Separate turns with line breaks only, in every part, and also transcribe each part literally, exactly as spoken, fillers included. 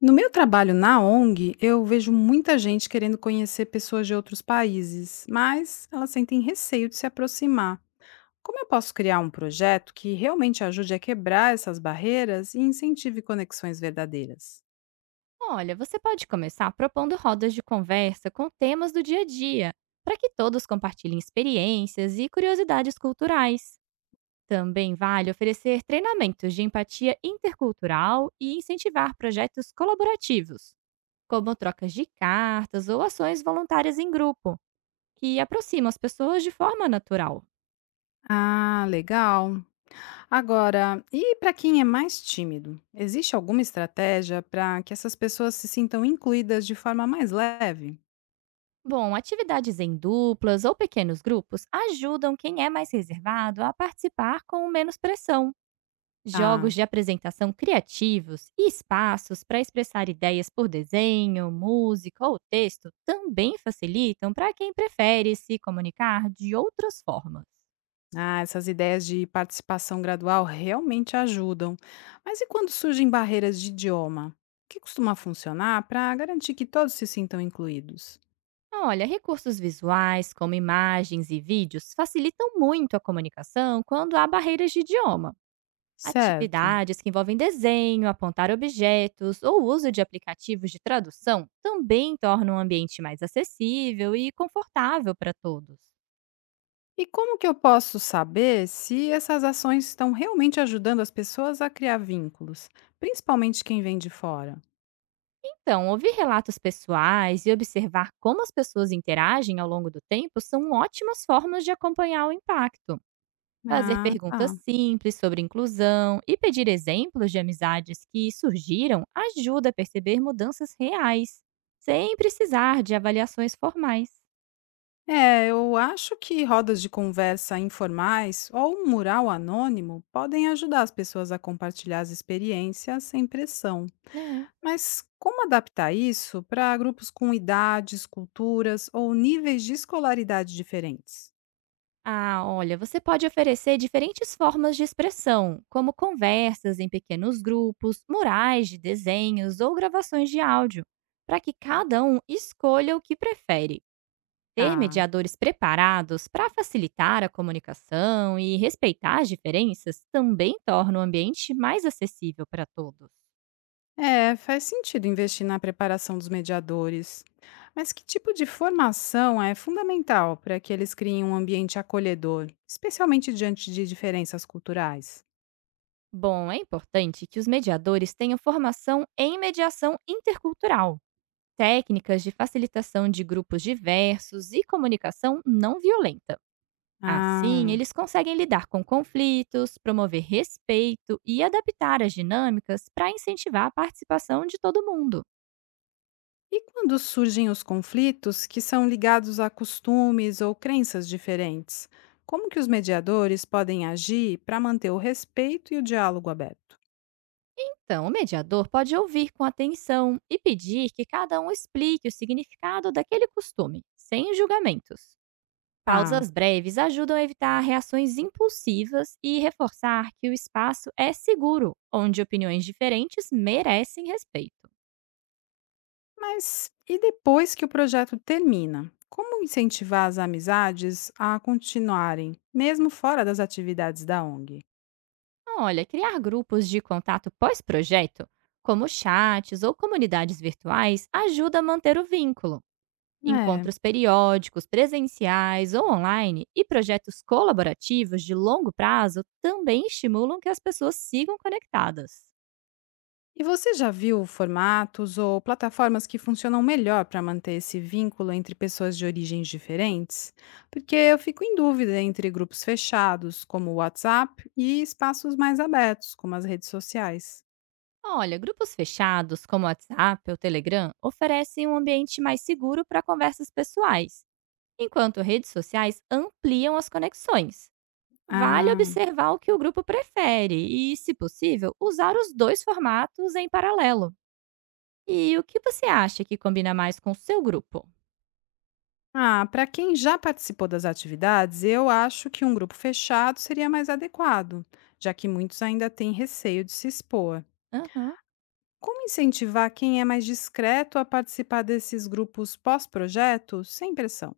No meu trabalho na O N G, eu vejo muita gente querendo conhecer pessoas de outros países, mas elas sentem receio de se aproximar. Como eu posso criar um projeto que realmente ajude a quebrar essas barreiras e incentive conexões verdadeiras?
Olha, você pode começar propondo rodas de conversa com temas do dia a dia, para que todos compartilhem experiências e curiosidades culturais. Também vale oferecer treinamentos de empatia intercultural e incentivar projetos colaborativos, como trocas de cartas ou ações voluntárias em grupo, que aproximam as pessoas de forma natural.
Ah, legal. Agora, e para quem é mais tímido? Existe alguma estratégia para que essas pessoas se sintam incluídas de forma mais leve?
Bom, atividades em duplas ou pequenos grupos ajudam quem é mais reservado a participar com menos pressão. Jogos
Ah,
de apresentação criativos e espaços para expressar ideias por desenho, música ou texto também facilitam para quem prefere se comunicar de outras formas.
Ah, essas ideias de participação gradual realmente ajudam. Mas e quando surgem barreiras de idioma? O que costuma funcionar para garantir que todos se sintam incluídos?
Olha, recursos visuais, como imagens e vídeos, facilitam muito a comunicação quando há barreiras de idioma.
Certo.
Atividades que envolvem desenho, apontar objetos ou uso de aplicativos de tradução também tornam o ambiente mais acessível e confortável para todos.
E como que eu posso saber se essas ações estão realmente ajudando as pessoas a criar vínculos, principalmente quem vem de fora?
Então, ouvir relatos pessoais e observar como as pessoas interagem ao longo do tempo são ótimas formas de acompanhar o impacto. Fazer
Ah,
perguntas
tá.
simples sobre inclusão e pedir exemplos de amizades que surgiram ajuda a perceber mudanças reais, sem precisar de avaliações formais.
É, eu acho que rodas de conversa informais ou um mural anônimo podem ajudar as pessoas a compartilhar as experiências sem pressão.
É.
Mas como adaptar isso para grupos com idades, culturas ou níveis de escolaridade diferentes?
Ah, olha, você pode oferecer diferentes formas de expressão, como conversas em pequenos grupos, murais de desenhos ou gravações de áudio, para que cada um escolha o que prefere. Ter
Ah,
mediadores preparados para facilitar a comunicação e respeitar as diferenças também torna o ambiente mais acessível para todos.
é, faz sentido investir na preparação dos mediadores. Mas que tipo de formação é fundamental para que eles criem um ambiente acolhedor, especialmente diante de diferenças culturais?
Bom, é importante que os mediadores tenham formação em mediação intercultural, técnicas de facilitação de grupos diversos e comunicação não violenta. Assim,
Ah.
eles conseguem lidar com conflitos, promover respeito e adaptar as dinâmicas para incentivar a participação de todo mundo.
E quando surgem os conflitos que são ligados a costumes ou crenças diferentes, como que os mediadores podem agir para manter o respeito e o diálogo aberto?
Então, o mediador pode ouvir com atenção e pedir que cada um explique o significado daquele costume, sem julgamentos.
Ah,
Pausas breves ajudam a evitar reações impulsivas e reforçar que o espaço é seguro, onde opiniões diferentes merecem respeito.
mas e depois que o projeto termina? Como incentivar as amizades a continuarem, mesmo fora das atividades da O N G?
Olha, criar grupos de contato pós-projeto, como chats ou comunidades virtuais, ajuda a manter o vínculo.
É.
Encontros periódicos, presenciais ou online, e projetos colaborativos de longo prazo também estimulam que as pessoas sigam conectadas.
E você já viu formatos ou plataformas que funcionam melhor para manter esse vínculo entre pessoas de origens diferentes? Porque eu fico em dúvida entre grupos fechados, como o WhatsApp, e espaços mais abertos, como as redes sociais.
Olha, grupos fechados, como o WhatsApp ou Telegram, oferecem um ambiente mais seguro para conversas pessoais, enquanto redes sociais ampliam as conexões. Vale
Ah,
observar o que o grupo prefere e, se possível, usar os dois formatos em paralelo. E o que você acha que combina mais com o seu grupo?
ah para quem já participou das atividades, eu acho que um grupo fechado seria mais adequado, já que muitos ainda têm receio de se expor.
Aham.
Como incentivar quem é mais discreto a participar desses grupos pós-projeto sem pressão?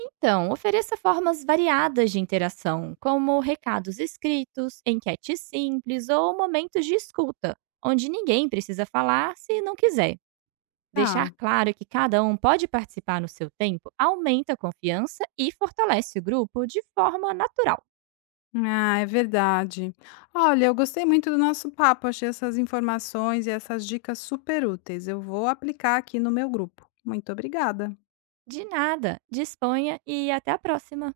Então, ofereça formas variadas de interação, como recados escritos, enquetes simples ou momentos de escuta, onde ninguém precisa falar se não quiser. Deixar
Tá.
claro que cada um pode participar no seu tempo aumenta a confiança e fortalece o grupo de forma natural.
Ah, é verdade. Olha, eu gostei muito do nosso papo, achei essas informações e essas dicas super úteis. Eu vou aplicar aqui no meu grupo. Muito obrigada.
De nada, disponha e até a próxima.